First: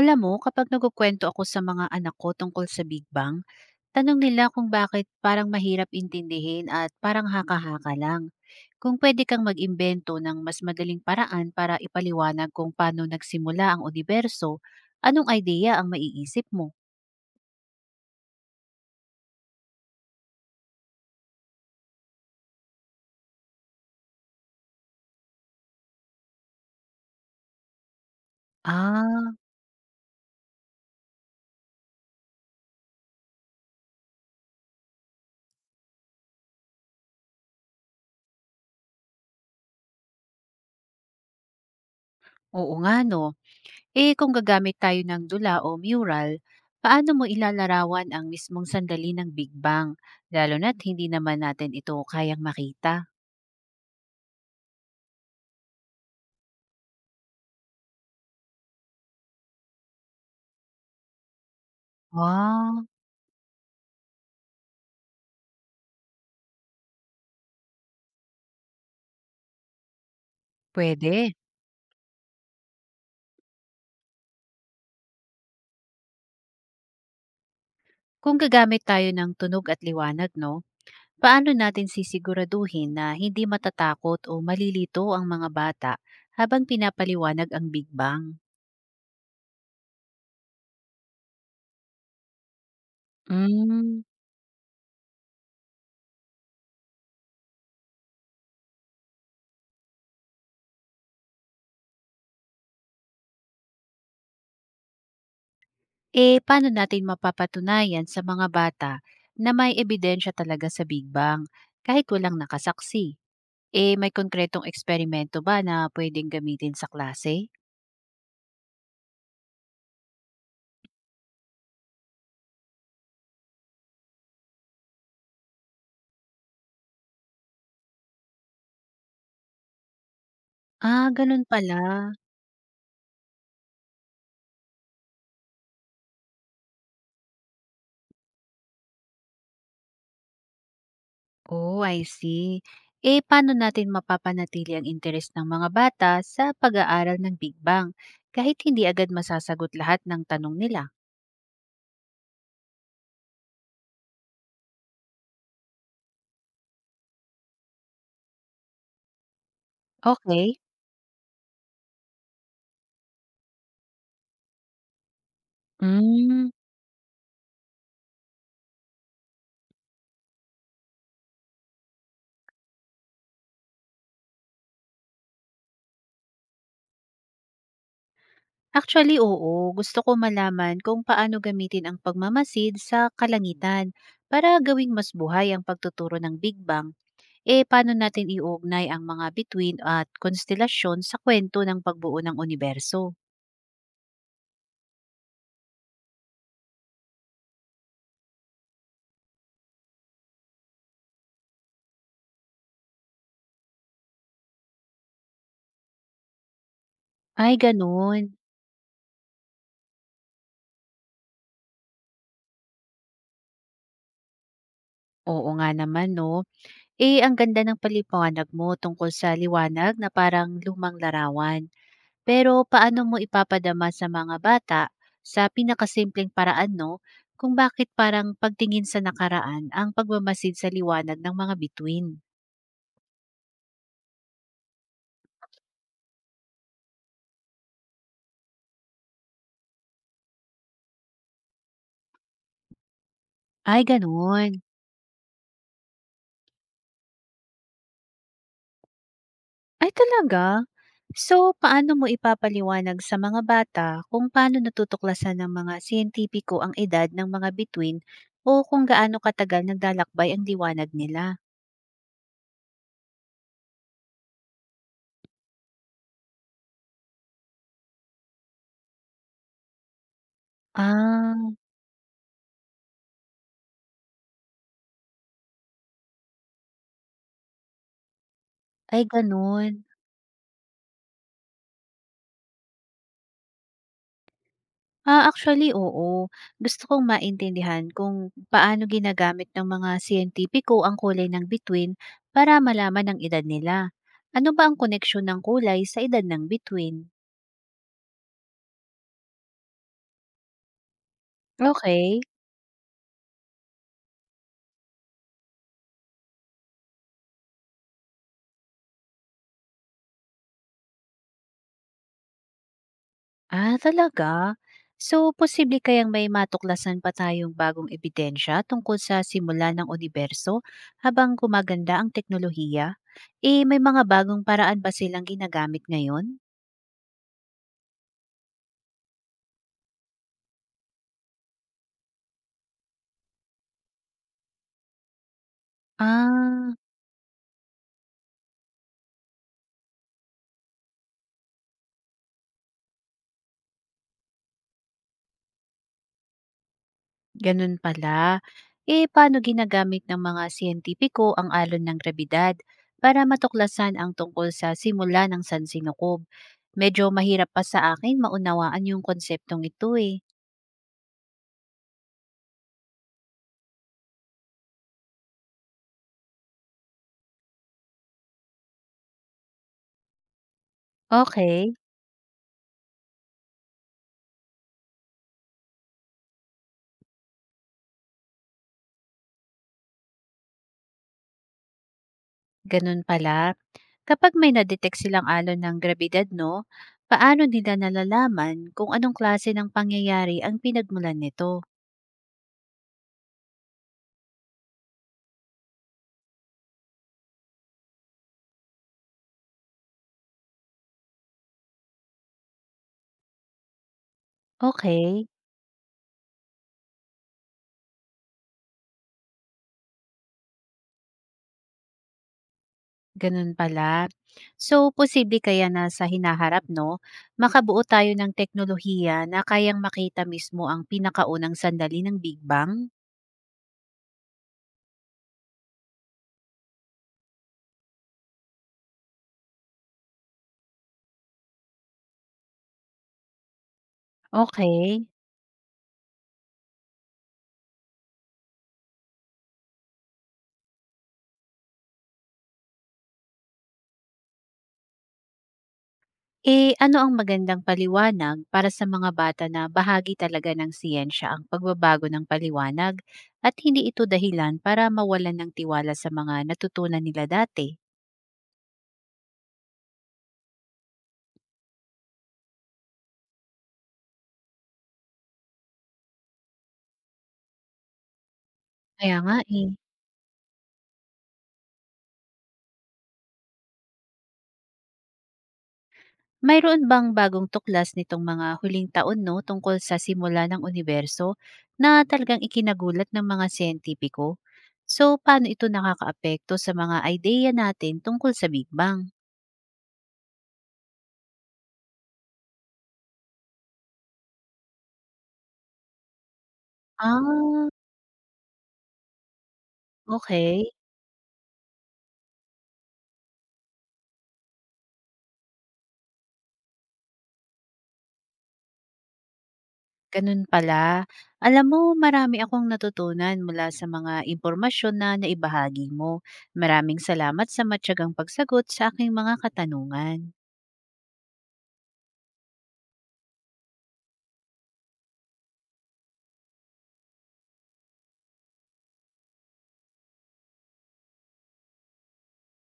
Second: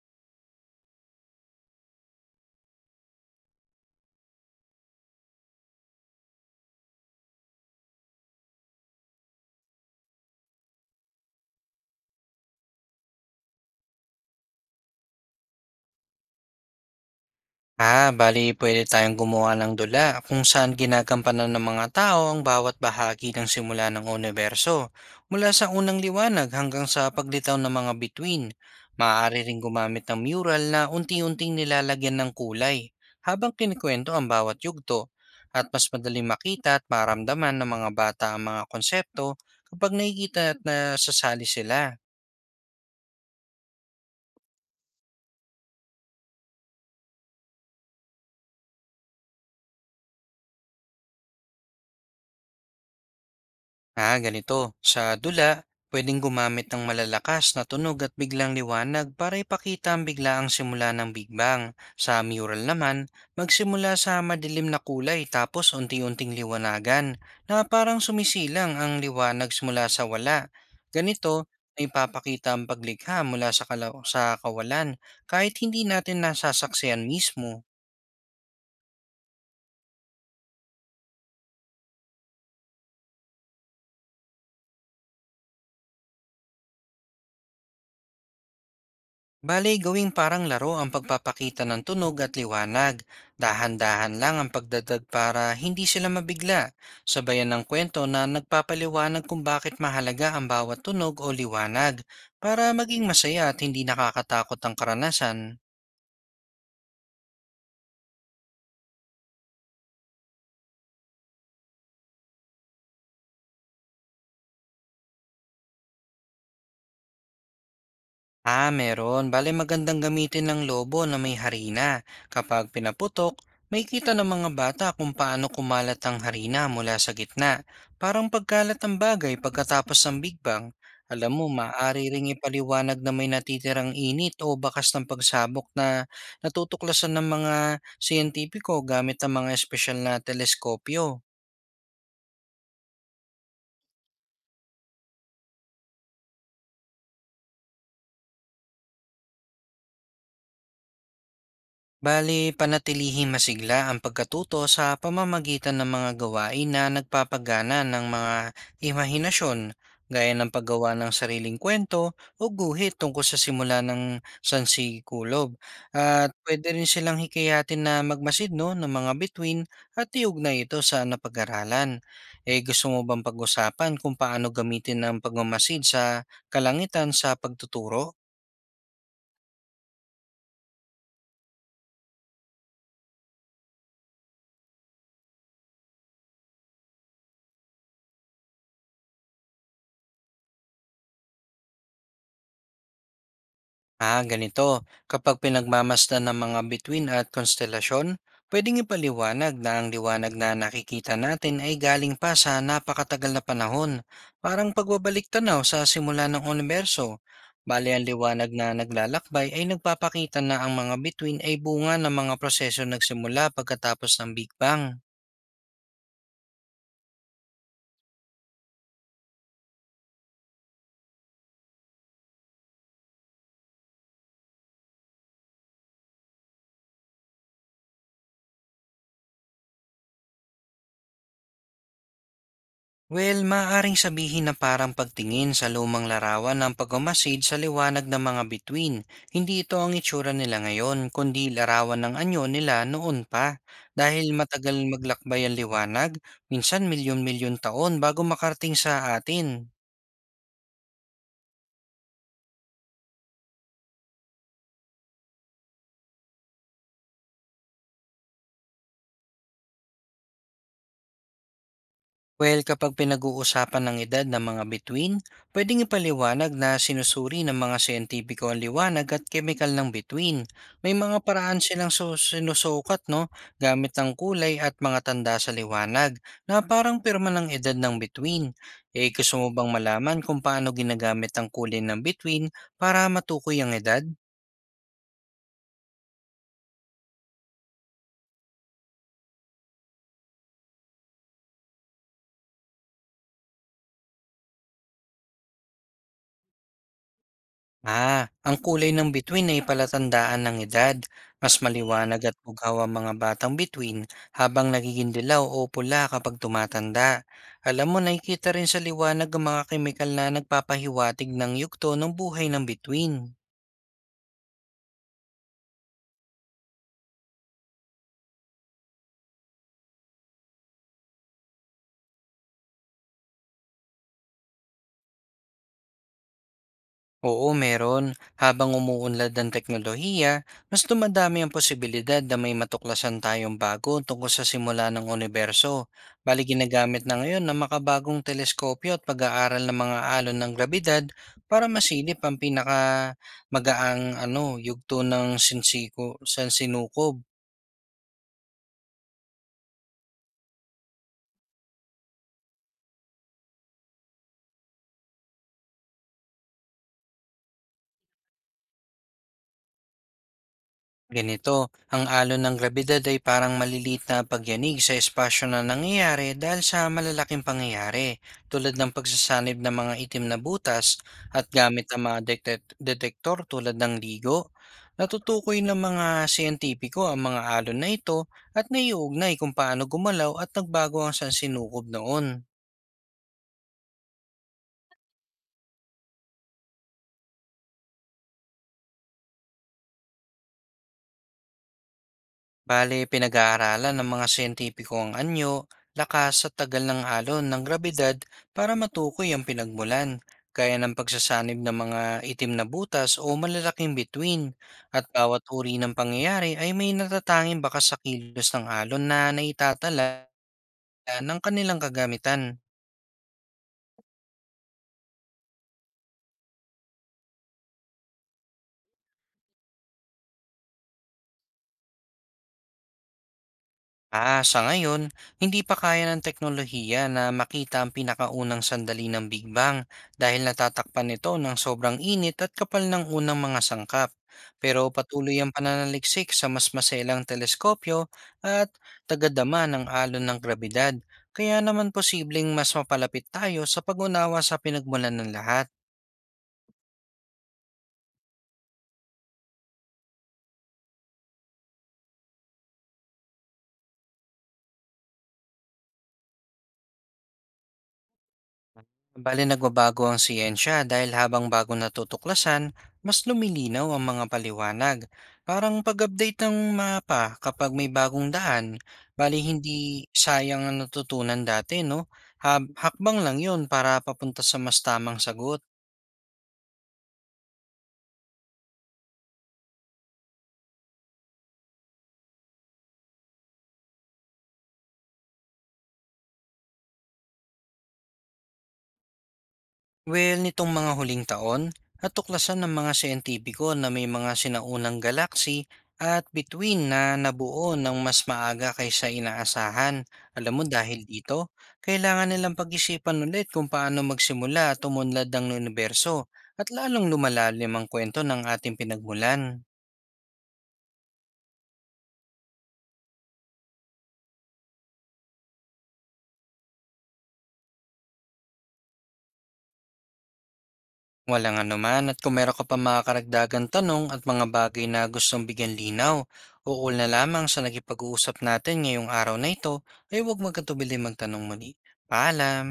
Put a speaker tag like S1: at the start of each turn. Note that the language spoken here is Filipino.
S1: Alam mo, kapag nagkukwento ako sa mga anak ko tungkol sa Big Bang, tanong nila kung bakit parang mahirap intindihin at parang haka-haka lang. Kung pwede kang mag-imbento ng mas madaling paraan para ipaliwanag kung paano nagsimula ang universo, anong idea ang maiisip mo?
S2: Bali pwede tayong gumawa ng dula kung saan ginagampanan ng mga tao ang bawat bahagi ng simula ng universo, mula sa unang liwanag hanggang sa paglitaw ng mga bituin.
S1: Ah,
S2: Maaari ring gumamit ng mural na unti-unting nilalagyan ng kulay habang kinikwento ang bawat yugto at mas madaling makita at maramdaman ng mga bata ang mga konsepto kapag nakikita at nasasali sila.
S1: oo nga no. Eh kung gagamit tayo ng dula o mural, paano mo ilalarawan ang mismong sandali ng Big Bang, lalo na't hindi naman natin ito kayang makita?
S2: Ganito. Sa dula, pwedeng gumamit ng malalakas na tunog at biglang liwanag para ipakita ang biglaang simula ng Big Bang. Sa mural
S1: Ah,
S2: naman, magsimula sa madilim na kulay tapos unti-unting liwanagan na parang sumisilang ang liwanag simula sa wala.
S1: pwede.
S2: Ganito, ay papakita ang paglikha mula sa, sa kawalan kahit hindi natin nasasaksiyan mismo.
S1: Kung gagamit tayo ng tunog at liwanag, no? Paano natin sisiguraduhin na hindi matatakot o malilito ang mga bata habang pinapaliwanag ang Big Bang?
S2: Bale, gawing parang laro ang pagpapakita ng tunog at liwanag.
S1: Mm.
S2: Dahan-dahan lang ang pagdadag para hindi sila mabigla. Sabayan ng kwento na nagpapaliwanag kung bakit mahalaga ang bawat tunog o liwanag para maging masaya at hindi nakakatakot ang karanasan.
S1: Eh, paano natin mapapatunayan sa mga bata na may ebidensya talaga sa Big Bang kahit walang nakasaksi? Eh, may konkretong eksperimento ba na pwedeng gamitin sa klase?
S2: Meron. Bale magandang gamitin ng lobo na may harina. Kapag pinaputok, may kita ng mga bata kung paano kumalat ang harina mula sa gitna. Parang pagkalat ng bagay pagkatapos ng Big Bang.
S1: Ah,
S2: Alam
S1: ganun
S2: mo,
S1: pala.
S2: maaari ring ipaliwanag na may natitirang init o bakas ng pagsabok na natutuklasan ng mga siyentipiko gamit ang mga espesyal na teleskopyo.
S1: Oh, I see. Eh, paano natin mapapanatili ang interes ng mga bata sa pag-aaral ng Big Bang kahit hindi agad masasagot lahat ng tanong nila?
S2: Bali, panatilihing masigla ang pagkatuto sa pamamagitan ng mga gawain na nagpapagana ng mga imahinasyon, gaya ng
S1: Okay.
S2: paggawa ng sariling kwento o guhit tungkol sa simula ng sansikulob. At
S1: Mm,
S2: pwede rin silang hikayatin na magmasid no, ng mga bituin at iugnay ito sa napag-aralan. Eh, gusto mo bang pag-usapan kung paano gamitin ang pagmamasid sa kalangitan sa pagtuturo?
S1: actually, oo. Gusto ko malaman kung paano gamitin ang pagmamasid sa kalangitan para gawing mas buhay ang pagtuturo ng Big Bang. Eh, paano natin iugnay ang mga bituin at konstelasyon sa kwento ng pagbuo ng universo?
S2: Ganito. Kapag pinagmamasdan ng mga bituin at konstelasyon, pwedeng ipaliwanag na ang liwanag na nakikita natin ay galing pa sa napakatagal na panahon, parang pagbabalik tanaw sa simula ng universo.
S1: Ay,
S2: Bale ang
S1: ganun.
S2: liwanag na naglalakbay ay nagpapakita na ang mga bituin ay bunga ng mga prosesong nagsimula pagkatapos ng Big Bang.
S1: Oo nga naman, no? Eh, ang ganda ng paliwanag mo tungkol sa liwanag na parang lumang larawan. Pero paano mo ipapadama sa mga bata sa pinakasimpleng paraan, no? Kung bakit parang pagtingin sa nakaraan ang pagmamasid sa liwanag ng mga bituin.
S2: Well, maaaring sabihin na parang pagtingin sa lumang larawan ng pagmamasid sa liwanag ng mga bituin. Hindi ito ang itsura nila ngayon, kundi larawan ng anyo nila noon pa.
S1: Ay,
S2: Dahil
S1: ganun.
S2: matagal maglakbay ang liwanag, minsan milyon-milyon taon bago makarting sa atin.
S1: Ay, talaga? So, paano mo ipapaliwanag sa mga bata kung paano natutuklasan ng mga siyentipiko ang edad ng mga bituin o kung gaano katagal naglalakbay ang liwanag nila?
S2: Well, kapag pinag-uusapan ng edad ng mga bituin, pwedeng ipaliwanag na sinusuri ng mga siyentipiko ang liwanag at kemikal ng bituin. May mga
S1: Ah,
S2: paraan silang sinusukat no, gamit ang kulay at mga tanda sa liwanag na parang pirma ng edad ng bituin.
S1: Ay
S2: Eh, gusto mo bang
S1: gano'n.
S2: malaman kung paano ginagamit ang kulay ng bituin para matukoy ang edad?
S1: Ah, actually oo. Gusto kong maintindihan kung paano ginagamit ng mga siyentipiko ang kulay ng bituin para malaman ang edad nila. Ano ba ang koneksyon ng kulay sa edad ng bituin?
S2: Ang kulay ng bituin ay palatandaan ng edad. Mas
S1: Okay.
S2: maliwanag at bugaw ang mga batang bituin habang nagiging dilaw o pula kapag tumatanda. Alam mo, nakikita rin sa liwanag ang mga kemikal na nagpapahiwatig ng yugto ng buhay ng bituin.
S1: Ah, talaga? So, posible kayang may matuklasan pa tayong bagong ebidensya tungkol sa simula ng universo habang gumaganda ang teknolohiya? Eh, may mga bagong paraan ba silang ginagamit ngayon?
S2: Oo, meron. Habang umuunlad ang teknolohiya, mas dumadami ang posibilidad na may matuklasan tayong bago tungkol sa simula ng universo. Bali
S1: Ah,
S2: ginagamit na ngayon ng makabagong teleskopyo at pag-aaral ng mga alon ng grabidad para masilip ang pinaka magaang ano, yugto ng sinsiko, sansinukob.
S1: ganun pala. Eh, paano ginagamit ng mga siyentipiko ang alon ng grabidad para matuklasan ang tungkol sa simula ng sansinukob? Medyo mahirap pa sa akin maunawaan yung konseptong ito eh.
S2: Ganito, ang alon ng grabidad ay parang maliliit na pagyanig sa espasyo na nangyayari dahil sa malalaking pangyayari tulad ng pagsasanib ng mga itim na butas at
S1: Okay,
S2: gamit ng mga detektor tulad ng ligo. Natutukoy ng mga siyentipiko ang mga alon na ito at naiugnay kung paano gumalaw at nagbago ang sansinukob noon.
S1: ganun pala. Kapag may nadetect silang alon ng grabidad, no, paano nila nalalaman kung anong klase ng pangyayari ang pinagmulan nito?
S2: Bale, pinag-aaralan ng mga siyentipiko ang anyo, lakas at tagal ng alon ng grabidad para matukoy ang pinagmulan, gaya ng pagsasanib ng mga itim na butas o malalaking bituin, at
S1: Okay,
S2: bawat uri ng pangyayari ay may natatanging bakas sa kilos ng alon na naitatala ng kanilang kagamitan.
S1: ganun pala. So, posible kaya na sa hinaharap, no, makabuo tayo ng teknolohiya na kayang makita mismo ang pinakaunang sandali ng Big Bang?
S2: Sa ngayon, hindi pa kaya ng teknolohiya na makita ang pinakaunang sandali ng Big Bang dahil natatakpan nito ng sobrang init at kapal ng unang mga sangkap. Pero
S1: Okay.
S2: patuloy ang pananaliksik sa mas maselang teleskopyo at tagadama ng alon ng grabidad. Kaya naman posibleng mas mapalapit tayo sa pag-unawa sa pinagmulan ng lahat.
S1: Eh, ano ang magandang paliwanag para sa mga bata na bahagi talaga ng siyensya ang pagbabago ng paliwanag at hindi ito dahilan para mawalan ng tiwala sa mga natutunan nila dati?
S2: Bale nagbabago ang siyensya dahil habang bago natutuklasan, mas lumilinaw ang mga paliwanag. Parang pag-update ng mapa kapag may bagong daan,
S1: Kaya nga
S2: bali
S1: eh.
S2: hindi sayang ang natutunan dati, no? Hakbang lang yun para papunta sa mas tamang sagot.
S1: Mayroon bang bagong tuklas nitong mga huling taon 'no, tungkol sa simula ng universo na talagang ikinagulat ng mga siyentipiko? So, paano ito nakakaapekto sa mga ideya natin tungkol sa Big Bang?
S2: Well, nitong mga huling taon, natuklasan ng mga siyentipiko na may mga sinaunang galaksi at between na
S1: Ah,
S2: nabuo ng mas maaga kaysa inaasahan. Alam mo
S1: okay.
S2: dahil dito, kailangan nilang pag-isipan ulit kung paano magsimula at umunlad ng universo at lalong lumalalim ang kwento ng ating pinagmulan.
S1: Ganun pala. Alam mo marami akong natutunan mula sa mga impormasyon na naibahagi mo. Maraming salamat sa matiyagang pagsagot sa aking mga katanungan.
S2: Walang anuman at kung meron ka pa mga karagdagang tanong at mga bagay na gustong bigyan linaw, ukol na lamang sa nagipag-uusap natin ngayong araw na ito ay huwag magkatubili magtanong muli. Paalam!